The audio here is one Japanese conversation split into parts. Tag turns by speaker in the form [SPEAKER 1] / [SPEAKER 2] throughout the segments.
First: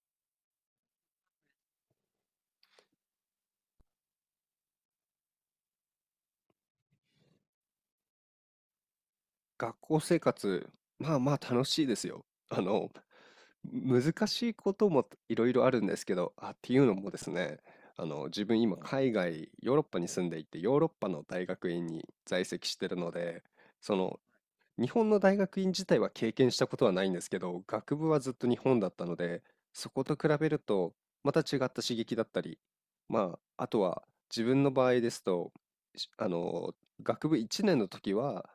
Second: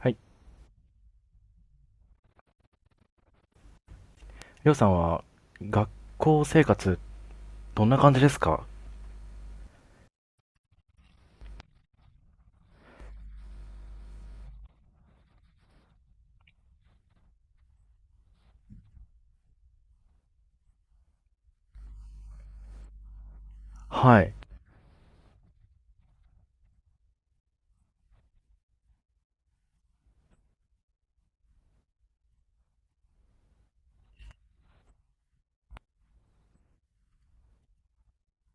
[SPEAKER 1] はい。りょうさんは、学校生活、どんな感じですか？
[SPEAKER 2] 学校生活、まあまあ楽しいですよ。難しいこともいろいろあるんですけど、っていうのもですね、自分今海外、ヨーロッパに住んでいて、ヨーロッパの大学院に在籍してるので、その
[SPEAKER 1] はい。
[SPEAKER 2] 日本の大学院自体は経験したことはないんですけど、学部はずっと日本だったので、そこと比べるとまた違った刺激だったり、まあ、あとは自分の場合ですと、しあの、学部1年の時は、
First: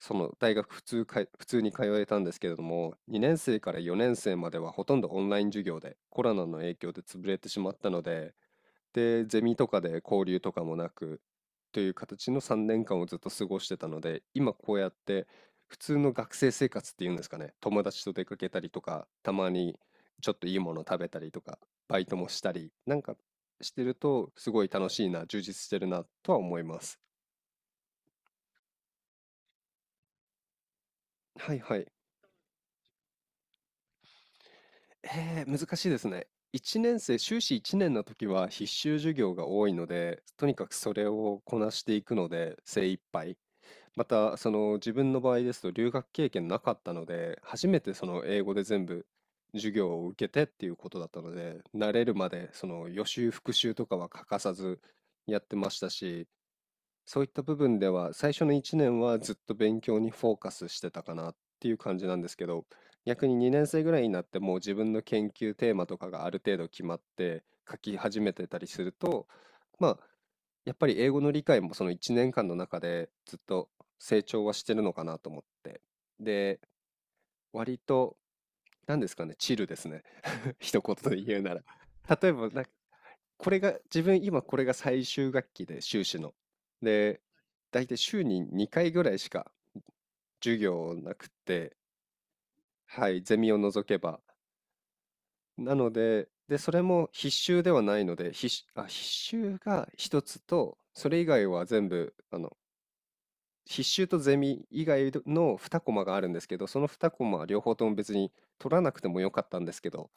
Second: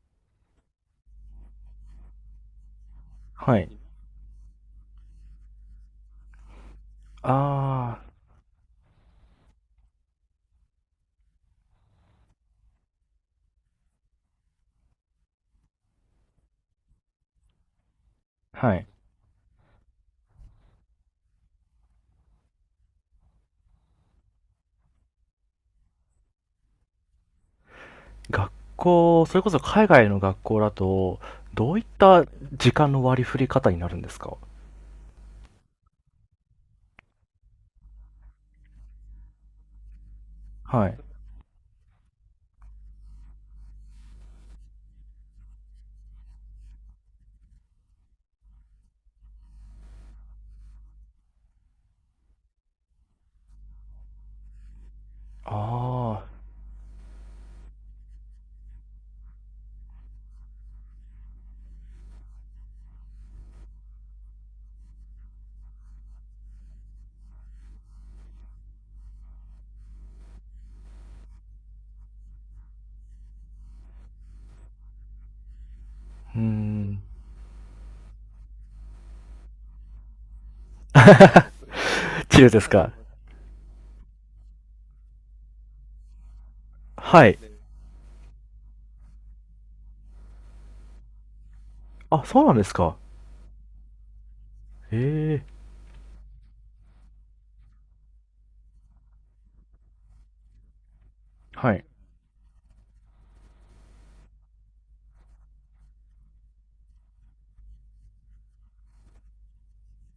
[SPEAKER 2] その大学普通に通えたんですけれども、2年
[SPEAKER 1] は
[SPEAKER 2] 生か
[SPEAKER 1] い。
[SPEAKER 2] ら4年生まではほとんどオンライン授業で、コロナの影響で潰れてしまった
[SPEAKER 1] あ
[SPEAKER 2] ので、でゼミとかで交流とかもなく、という形の3年間をずっと過ごしてたので、今こうやって普通の学生生活っていうんですかね、友達と出かけた
[SPEAKER 1] あ、
[SPEAKER 2] り
[SPEAKER 1] は
[SPEAKER 2] と
[SPEAKER 1] い。
[SPEAKER 2] か、たまにちょっといいもの食べたりとか、バイトもしたりなんかしてると、すごい楽しいな、充実してるなとは思います。
[SPEAKER 1] 学校、それこそ海外の学校だと、
[SPEAKER 2] はい
[SPEAKER 1] ど
[SPEAKER 2] は
[SPEAKER 1] ういっ
[SPEAKER 2] い。
[SPEAKER 1] た時間の割り振り方になるんですか？
[SPEAKER 2] 難しいですね。1年生、修士1年の時は必修授業が多いので、とにかく
[SPEAKER 1] は
[SPEAKER 2] そ
[SPEAKER 1] い。
[SPEAKER 2] れをこなしていくので精一杯。また、その自分の場合ですと留学経験なかったので、初めてその英語で全部授業を受けてっていうことだったので、慣れるまでその予習復習とかは欠かさずやってました
[SPEAKER 1] あ
[SPEAKER 2] し、
[SPEAKER 1] あ、
[SPEAKER 2] そういった部分では、最初の1年はずっと勉強にフォーカスしてたかなっていう感じなんですけど、逆に2年生ぐらいになってもう自分の研究テーマとかがある程度決まって書き始めてたりすると、まあ、やっぱり英語の理解もその1年間の中でずっと成長はしてるのかなと思って。
[SPEAKER 1] うー
[SPEAKER 2] で、
[SPEAKER 1] ん。
[SPEAKER 2] 割と、何ですかね、チルですね。一言で言うなら。例え
[SPEAKER 1] チ
[SPEAKER 2] ば、
[SPEAKER 1] ルで
[SPEAKER 2] なん
[SPEAKER 1] す
[SPEAKER 2] か、
[SPEAKER 1] か？
[SPEAKER 2] これが、自分今これが最終学期で、修士の。で、
[SPEAKER 1] はい。
[SPEAKER 2] 大体週に2回ぐらいしか授業なくて、
[SPEAKER 1] あ、そうなんですか。
[SPEAKER 2] はい、ゼミを除けば。
[SPEAKER 1] ええ。
[SPEAKER 2] なので、で、それも必修ではないので、必修が一つと、それ以外は
[SPEAKER 1] はい。
[SPEAKER 2] 全部、必修とゼミ以外の2コマがあるんですけど、その2コマは両方とも別に取らなくてもよかったんですけど、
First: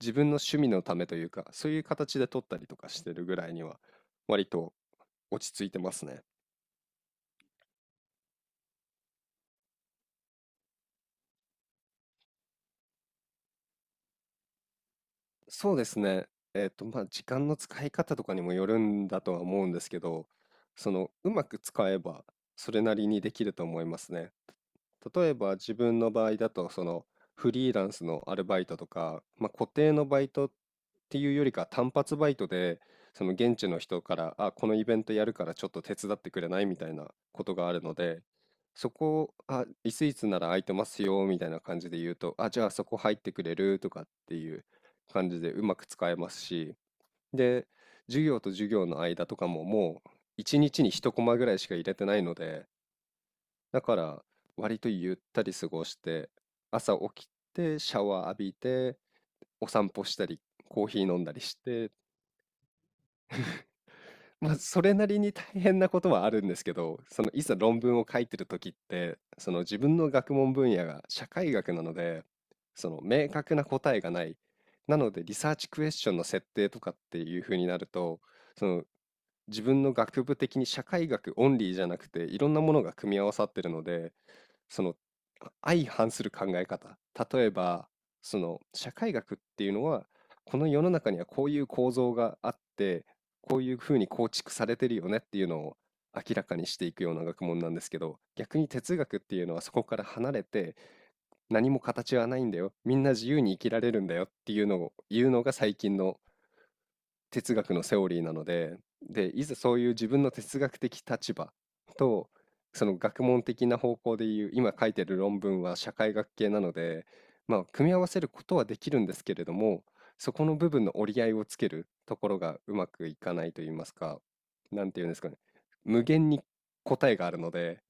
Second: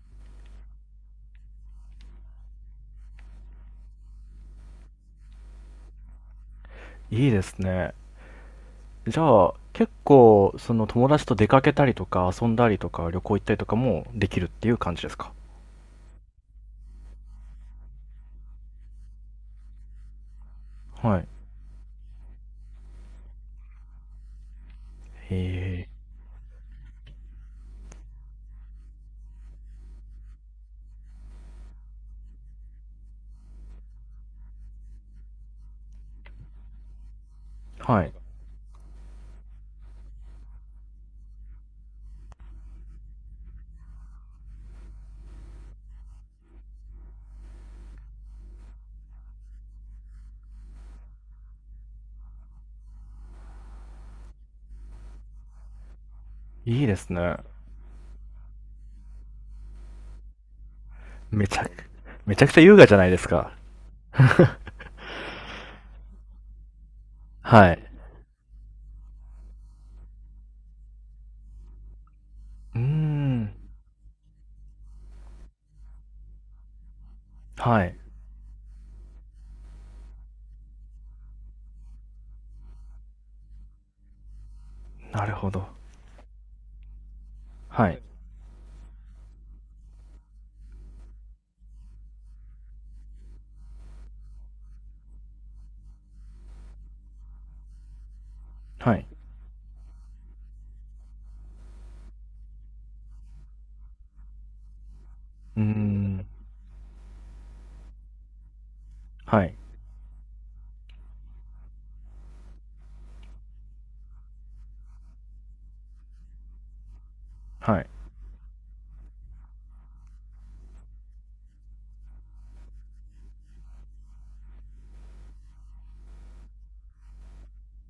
[SPEAKER 2] 自分の趣味のためというか、そういう形で取ったりとかしてるぐらいには、割と落ち着いてますね。
[SPEAKER 1] いいですね。じゃあ、結構、その友達と出かけたりとか、遊んだりとか、旅行行ったりとかもできるっていう感じですか？
[SPEAKER 2] そうですね。まあ、時間の使い方とかにもよるんだとは思うんですけど、
[SPEAKER 1] はい。
[SPEAKER 2] うまく使えば、それなりにできると思いますね。例えば自
[SPEAKER 1] え
[SPEAKER 2] 分の場合だと、フリーランスのアルバイトとか、まあ、固定のバイトっていうよりか単発バイトで、その現地の人から「あ、このイベントやるから、ちょっと手伝ってくれない？」みたいなことがある
[SPEAKER 1] え。
[SPEAKER 2] の
[SPEAKER 1] はい。
[SPEAKER 2] で、そこを「あ、いついつなら空いてますよ」みたいな感じで言うと、「あ、じゃあそこ入ってくれる？」とかっていう感じでうまく使えますし、で、授業と授業の間とかももう一日に一コマぐらいしか入れてないので、だから割とゆったり過ごして、
[SPEAKER 1] いい
[SPEAKER 2] 朝
[SPEAKER 1] です
[SPEAKER 2] 起き
[SPEAKER 1] ね。
[SPEAKER 2] てシャワー浴びて、お散歩したり、コーヒー飲んだり
[SPEAKER 1] め
[SPEAKER 2] し
[SPEAKER 1] ちゃく、
[SPEAKER 2] て。
[SPEAKER 1] めちゃくちゃ優雅じゃないですか。
[SPEAKER 2] まあ、それなりに大変なことはあるんですけど、そのいざ
[SPEAKER 1] は
[SPEAKER 2] 論
[SPEAKER 1] い。
[SPEAKER 2] 文を書いてる時って、その自分の学問分野が社会学なので、
[SPEAKER 1] うー
[SPEAKER 2] その明確な
[SPEAKER 1] ん。
[SPEAKER 2] 答えがない。なのでリサーチクエスチョンの設定とかっていう風にな
[SPEAKER 1] は
[SPEAKER 2] る
[SPEAKER 1] い。
[SPEAKER 2] と、その自分の学部的に社会学オンリーじゃなくていろんなものが組み合わさってるので、その
[SPEAKER 1] なるほど。
[SPEAKER 2] 相反する考え方、例えば、
[SPEAKER 1] はい。
[SPEAKER 2] その社会学っていうのは、この世の中にはこういう構造があって、こういうふうに構築されてるよねっていうのを明らかにしていくような学問なんですけど、逆に
[SPEAKER 1] は
[SPEAKER 2] 哲
[SPEAKER 1] い。
[SPEAKER 2] 学っていうのはそこから離れて、何も形はないんだよ、みんな自由に生きられるんだよっていうのを言うのが
[SPEAKER 1] うー
[SPEAKER 2] 最近の
[SPEAKER 1] ん。
[SPEAKER 2] 哲学のセオリーなので、で、い
[SPEAKER 1] は
[SPEAKER 2] ざ
[SPEAKER 1] い。
[SPEAKER 2] そういう自分の哲学的立場と、その学問的な方向でいう、今書いてる論文は社会学系なので、まあ、
[SPEAKER 1] は
[SPEAKER 2] 組
[SPEAKER 1] い。
[SPEAKER 2] み合わせることはできるんですけれども、そこの部分の折り合いをつけるところがうまくいかないと言いますか、なんていうんですかね、無限に答えがあるので、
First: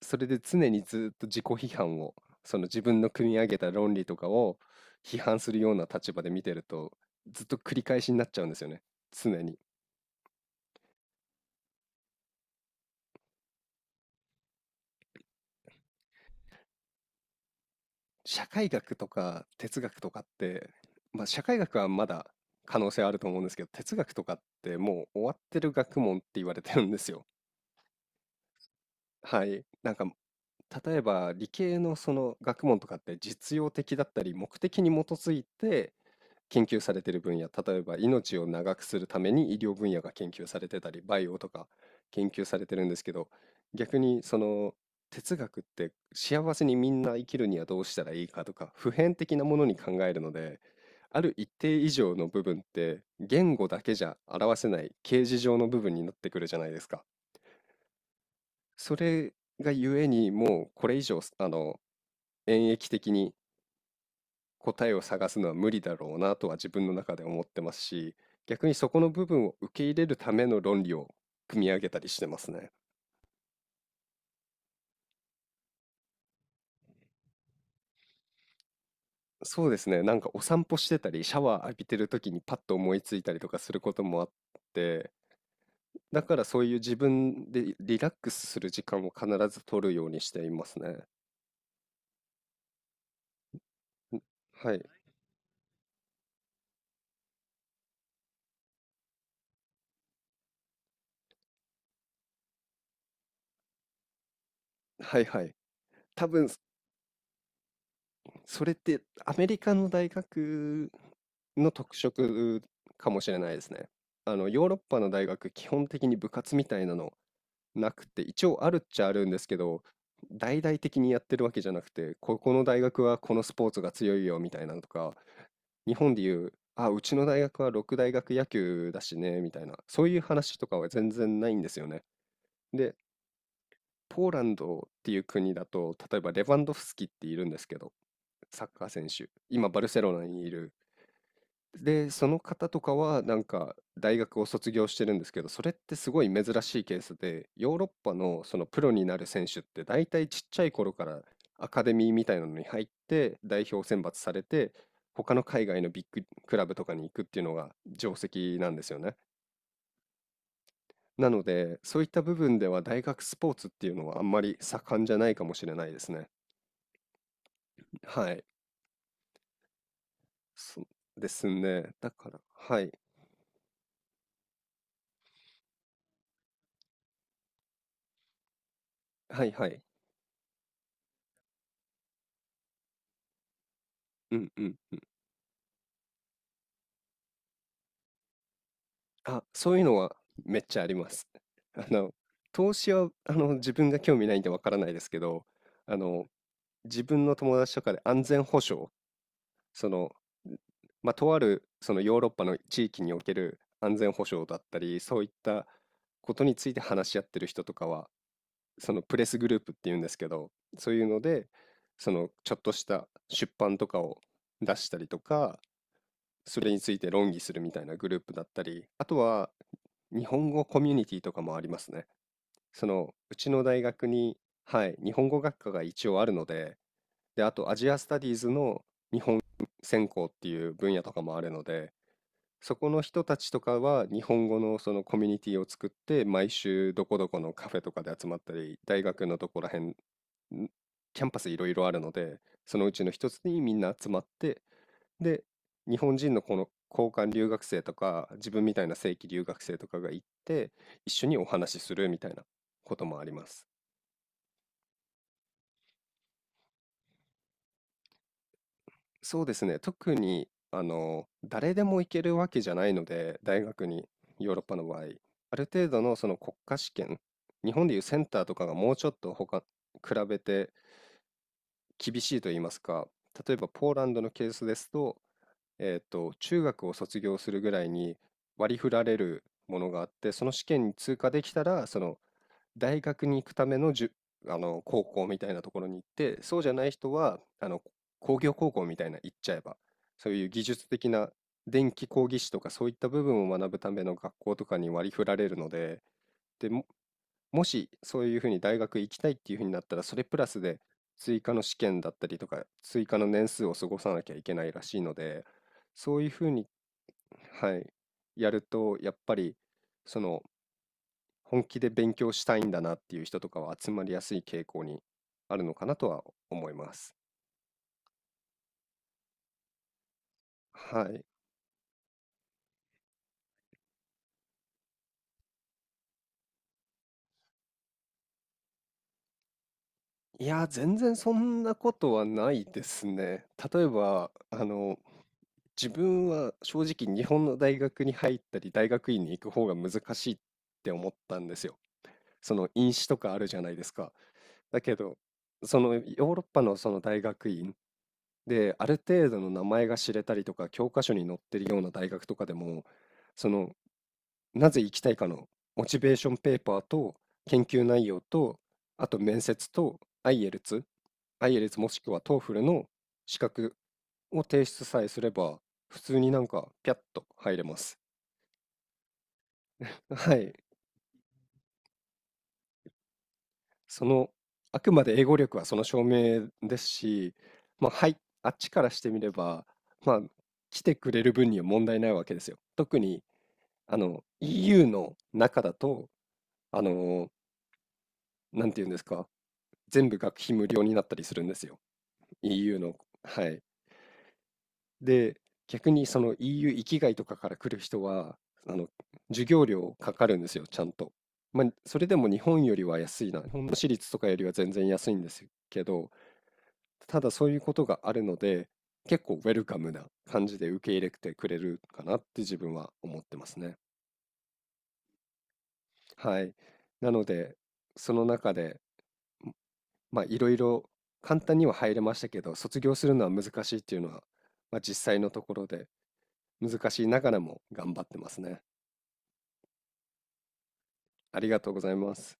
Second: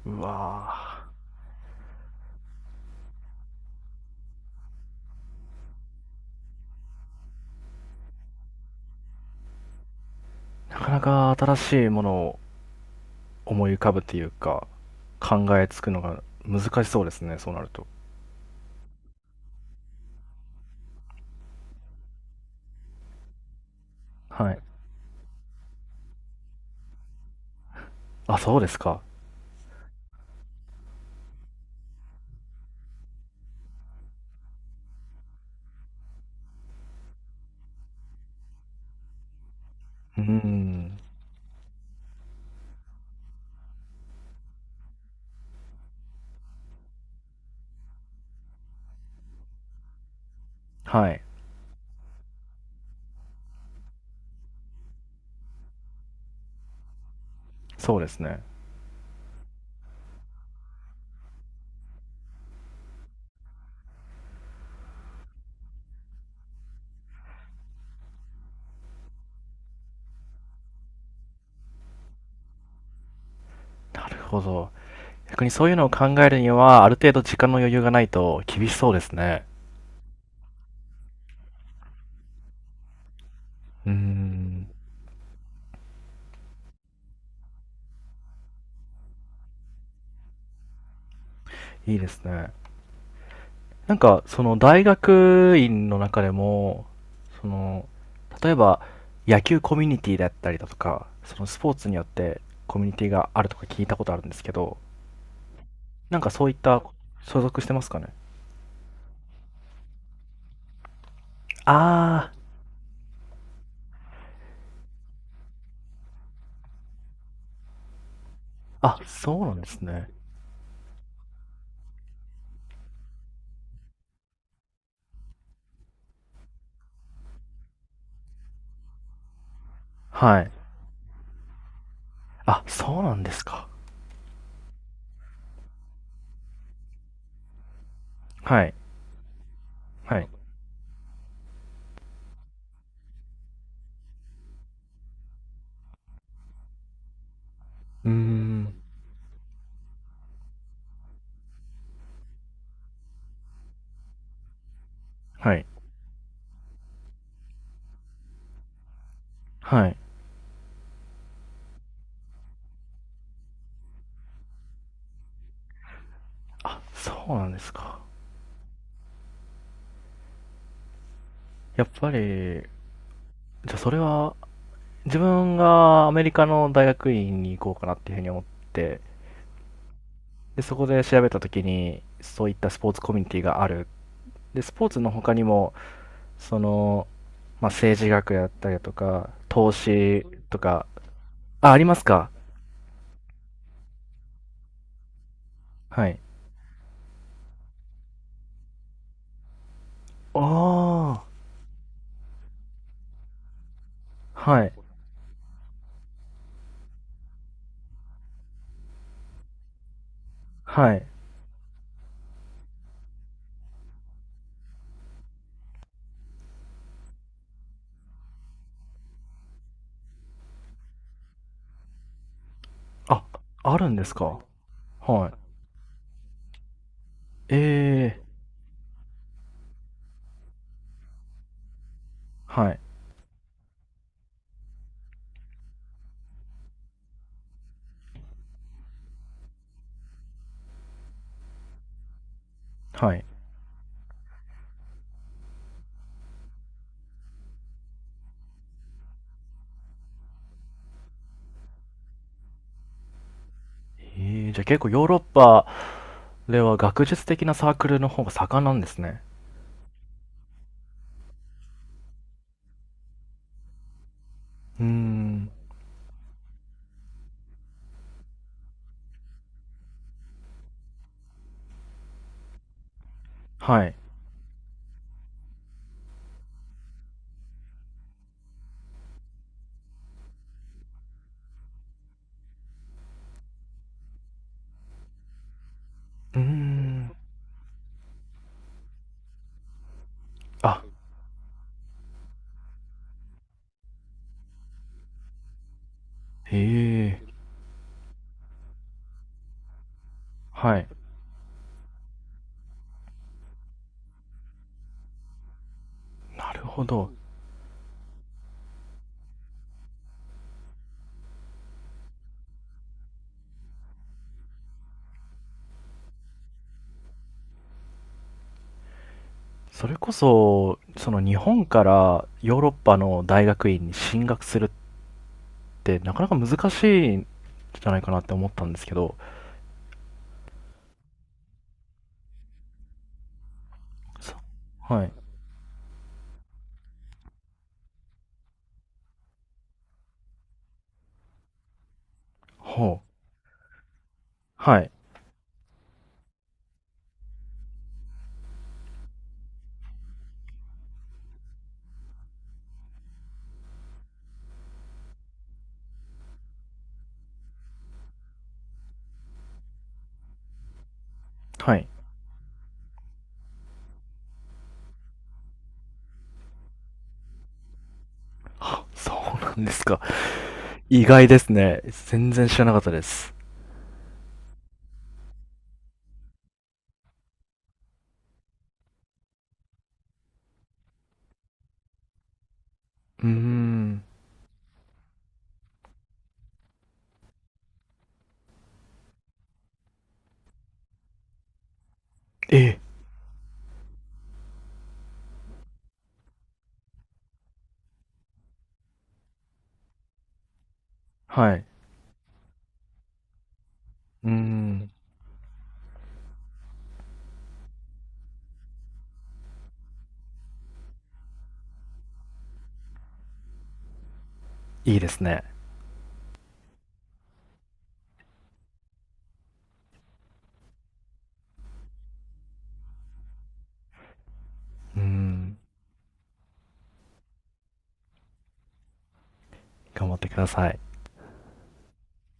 [SPEAKER 2] そ
[SPEAKER 1] う
[SPEAKER 2] れで常に
[SPEAKER 1] わ
[SPEAKER 2] ずっと自己批判を、その自分の組み上げた論理とかを批判するような立場で見てると、ずっと繰り返しになっちゃうんですよね。常に。
[SPEAKER 1] ー。なかなか新しいものを思い浮かぶっていうか、考えつくのが難しそうですね、そうなると。
[SPEAKER 2] 社会学とか哲学とかって、まあ社会学はまだ可能性あると思うんですけど、哲学とかっ
[SPEAKER 1] はい。
[SPEAKER 2] てもう終わってる学問って言われてるんですよ。
[SPEAKER 1] あ、そうですか。
[SPEAKER 2] はい。なんか、例えば理系のその学問とかって実用的だったり目的に基づいて研究されてる分野、例えば命を長くするために医療分野が
[SPEAKER 1] うー
[SPEAKER 2] 研究されてた
[SPEAKER 1] ん。
[SPEAKER 2] り、バイオとか研究されてるんですけど、逆にその哲学って幸せにみんな生きるにはどうしたらいいかとか、普遍的なものに考えるので、
[SPEAKER 1] は
[SPEAKER 2] あ
[SPEAKER 1] い。
[SPEAKER 2] る一定以上の部分って言語だけじゃ表せない形而上の部分になってくるじゃないですか。
[SPEAKER 1] そうですね。
[SPEAKER 2] それがゆえにもうこれ以上、演繹的に答えを探すのは無理だろうなとは自分の中で思ってますし、逆にそこの部分を受け入れるための論理を組み上げたりしてますね。
[SPEAKER 1] なるほど。逆にそういうのを考えるには、ある程度時間の余裕がないと厳しそうですね。
[SPEAKER 2] そうですね。なんかお散歩してたり、シャワー浴びてる時にパッと思いついたりとかする
[SPEAKER 1] う
[SPEAKER 2] こ
[SPEAKER 1] ー
[SPEAKER 2] ともあっ
[SPEAKER 1] ん。
[SPEAKER 2] て、だからそういう自分でリラックスする時間を必ず取るようにしていますね。
[SPEAKER 1] いいですね。なんか、その
[SPEAKER 2] は
[SPEAKER 1] 大
[SPEAKER 2] い。
[SPEAKER 1] 学院の中でも、その、例えば野球コミュニティだったりだとか、そのスポーツによってコミュニティがあるとか聞いたことあるんですけど、
[SPEAKER 2] はいはい。
[SPEAKER 1] なん
[SPEAKER 2] 多
[SPEAKER 1] かそ
[SPEAKER 2] 分
[SPEAKER 1] ういった所属してますかね？
[SPEAKER 2] それってアメリカの大学の特
[SPEAKER 1] あ
[SPEAKER 2] 色かもしれないですね。ヨーロッパの大学、基本的に部活みたいなのなくて、一応あるっ
[SPEAKER 1] あ、あ、
[SPEAKER 2] ちゃあるん
[SPEAKER 1] そ
[SPEAKER 2] で
[SPEAKER 1] う
[SPEAKER 2] す
[SPEAKER 1] な
[SPEAKER 2] け
[SPEAKER 1] んです
[SPEAKER 2] ど、
[SPEAKER 1] ね。
[SPEAKER 2] 大々的にやってるわけじゃなくて、ここの大学はこのスポーツが強いよみたいなのとか、日本でいう、あ、うちの大学は六大学野球だしね、みたいな、そういう
[SPEAKER 1] はい。
[SPEAKER 2] 話とかは全然ないんですよね。
[SPEAKER 1] あ、
[SPEAKER 2] で、
[SPEAKER 1] そうなんですか。
[SPEAKER 2] ポーランドっていう国だと、例えばレバンドフスキっているんですけど、
[SPEAKER 1] は
[SPEAKER 2] サッ
[SPEAKER 1] い。
[SPEAKER 2] カー選手。今、バルセロ
[SPEAKER 1] は
[SPEAKER 2] ナ
[SPEAKER 1] い。
[SPEAKER 2] にいる。で、その方とかは、なんか、大学を卒業してるんですけど、それってすごい珍しいケースで、ヨーロッ
[SPEAKER 1] うー
[SPEAKER 2] パのその
[SPEAKER 1] ん。
[SPEAKER 2] プロになる選手って、大体ちっちゃい頃からアカデミーみたいなのに入って、代表選抜されて、他の
[SPEAKER 1] は
[SPEAKER 2] 海
[SPEAKER 1] い。
[SPEAKER 2] 外のビッグクラブとかに行くっていうのが定石なんですよね。
[SPEAKER 1] はい。
[SPEAKER 2] なので、そういった部分では大学スポーツっていうのはあんまり盛んじゃないかもしれないですね。
[SPEAKER 1] あ、そうなんですか。
[SPEAKER 2] はい。そうです
[SPEAKER 1] やっ
[SPEAKER 2] ね。だ
[SPEAKER 1] ぱ
[SPEAKER 2] から、
[SPEAKER 1] り、
[SPEAKER 2] はい。
[SPEAKER 1] じゃあそれは、自分がアメリカの大学院に行こうかなっていうふうに思って、
[SPEAKER 2] はいはい。
[SPEAKER 1] でそこで調べた時にそういったスポーツコミュニティがある、
[SPEAKER 2] うん
[SPEAKER 1] で
[SPEAKER 2] う
[SPEAKER 1] ス
[SPEAKER 2] ん。
[SPEAKER 1] ポーツの他にも、その、まあ、政治学やったりだとか
[SPEAKER 2] あ、
[SPEAKER 1] 投
[SPEAKER 2] そういうのは
[SPEAKER 1] 資と
[SPEAKER 2] めっちゃ
[SPEAKER 1] か、
[SPEAKER 2] あります。
[SPEAKER 1] あ、あり
[SPEAKER 2] あ
[SPEAKER 1] ます
[SPEAKER 2] の、
[SPEAKER 1] か？
[SPEAKER 2] 投資は、自分が興味ないんでわからないですけど、あ
[SPEAKER 1] はい。
[SPEAKER 2] の、自分の友達とかで安全保障、その、まあ、
[SPEAKER 1] ああ
[SPEAKER 2] と
[SPEAKER 1] ー。
[SPEAKER 2] ある、そのヨーロッパの地域における安全保障だっ
[SPEAKER 1] はい
[SPEAKER 2] たり、そういったことについて話し合ってる人とかは、そのプレスグループっていうんですけど、そ
[SPEAKER 1] は
[SPEAKER 2] ういう
[SPEAKER 1] い。
[SPEAKER 2] ので、そのちょっとした出版とかを出したりとか、それについて論議するみたいなグループだったり、あとは日本語コミュニティとかもありますね。その
[SPEAKER 1] あ、
[SPEAKER 2] うちの
[SPEAKER 1] あ
[SPEAKER 2] 大
[SPEAKER 1] るんで
[SPEAKER 2] 学
[SPEAKER 1] す
[SPEAKER 2] に、
[SPEAKER 1] か？
[SPEAKER 2] はい、日本
[SPEAKER 1] はい。
[SPEAKER 2] 語学科が一応あるので、で、あ
[SPEAKER 1] え
[SPEAKER 2] とアジアスタ
[SPEAKER 1] えー。
[SPEAKER 2] ディーズの専攻っていう分野とかもあるので、
[SPEAKER 1] は
[SPEAKER 2] そ
[SPEAKER 1] い。
[SPEAKER 2] この人たちとかは日本語のそのコミュニティを作って、毎週どこどこのカフェとかで集まったり、大学のとこら辺んキャンパスいろいろあるので、そのうちの
[SPEAKER 1] はい。
[SPEAKER 2] 一つにみんな集まってで、日本人のこの交換留学生とか、自分みたいな正規留学生とかが行って、一緒にお話しするみたいなこともあります。
[SPEAKER 1] えー、じゃあ結構ヨーロッパでは学術的なサークルの方が盛んなんですね。
[SPEAKER 2] そうですね。特に、誰でも行けるわけじゃないので、大学に、ヨーロッパ
[SPEAKER 1] う
[SPEAKER 2] の
[SPEAKER 1] ー
[SPEAKER 2] 場合。
[SPEAKER 1] ん。
[SPEAKER 2] ある程度のその国家試験、日本でいうセンターとかがもうちょっと他、比べて厳しいと言いますか、例えば
[SPEAKER 1] は
[SPEAKER 2] ポー
[SPEAKER 1] い。
[SPEAKER 2] ランドのケースですと、中学を卒業するぐらいに割り振られるものがあって、その試験に通過できたら、その大学に行くための高校みたいなところに行っ
[SPEAKER 1] うー
[SPEAKER 2] て、そうじゃない
[SPEAKER 1] ん。
[SPEAKER 2] 人は、工業高校みたいな行っちゃえば、そういう技術
[SPEAKER 1] あ、
[SPEAKER 2] 的な電気工技士とかそういった部分を学ぶための学校とかに割り振られるので、
[SPEAKER 1] へ
[SPEAKER 2] で、
[SPEAKER 1] え。
[SPEAKER 2] もしそういうふうに大学行きたいっていうふうになったら、それプラス
[SPEAKER 1] は
[SPEAKER 2] で
[SPEAKER 1] い。
[SPEAKER 2] 追加の試験だったりとか、追加の年数を過ごさなきゃいけないらしいので、そういうふう
[SPEAKER 1] なる
[SPEAKER 2] に、
[SPEAKER 1] ほど。
[SPEAKER 2] はい、やると、やっぱり、その、本気で勉強したいんだなっていう人とかは集まりやすい傾向にあるのかなとは思います。
[SPEAKER 1] それこそ、
[SPEAKER 2] は
[SPEAKER 1] その
[SPEAKER 2] い。
[SPEAKER 1] 日本からヨーロッパの大学院に進学するって、なかなか難しいんじゃないかなって思ったんですけど、
[SPEAKER 2] いや、全然そんなことはないですね。例えば、
[SPEAKER 1] そ、はい。
[SPEAKER 2] 自分は正直日本の大学に入ったり大学院に行く方が難しいって思ったんですよ。その院
[SPEAKER 1] ほ
[SPEAKER 2] 試
[SPEAKER 1] う。
[SPEAKER 2] とかあるじゃないですか。だ
[SPEAKER 1] はい。
[SPEAKER 2] けど、そのヨーロッパのその大学院である程度の名前が知れたりとか教科書に載ってるような大学とかでも、そのなぜ行きたいかのモチベーションペーパーと研究内容と、あと面接と IELTS、i e l
[SPEAKER 1] は
[SPEAKER 2] t
[SPEAKER 1] い。
[SPEAKER 2] もしくは TOEFL の資格を提出さえすれば、普通になんかピャッと入れます。
[SPEAKER 1] そうなんですか。
[SPEAKER 2] はい。
[SPEAKER 1] 意外ですね。全然知らなかったです。
[SPEAKER 2] その、あくまで英語力はその証明ですし、まあ、はい、あっちからしてみれば、まあ、来てくれる分には問題ないわけですよ。特に、
[SPEAKER 1] うーん。
[SPEAKER 2] EU の中だと、あの、なんていうんですか、全部学費無料になったりするんですよ。
[SPEAKER 1] え
[SPEAKER 2] EU
[SPEAKER 1] え。
[SPEAKER 2] の。はい。で、逆にその EU 域外とかから来る人は、あの、授業料かかるんですよ、ちゃんと。
[SPEAKER 1] は
[SPEAKER 2] ま
[SPEAKER 1] い。
[SPEAKER 2] あ、それでも日本よりは安いな。日本の私立とか
[SPEAKER 1] うー
[SPEAKER 2] よりは全然
[SPEAKER 1] ん。
[SPEAKER 2] 安いんですけど、ただそういうことがあるので、結構ウェルカムな感じで受け入れてくれるかなって自分は思ってますね。
[SPEAKER 1] いいですね。
[SPEAKER 2] はい。なので、その中でまあいろいろ簡単には入れましたけど、卒業するのは難しいっていうのは、まあ、
[SPEAKER 1] う
[SPEAKER 2] 実
[SPEAKER 1] ー
[SPEAKER 2] 際のとこ
[SPEAKER 1] ん。
[SPEAKER 2] ろで難しいながらも頑張ってますね。
[SPEAKER 1] 頑張ってください。
[SPEAKER 2] ありがとうございます。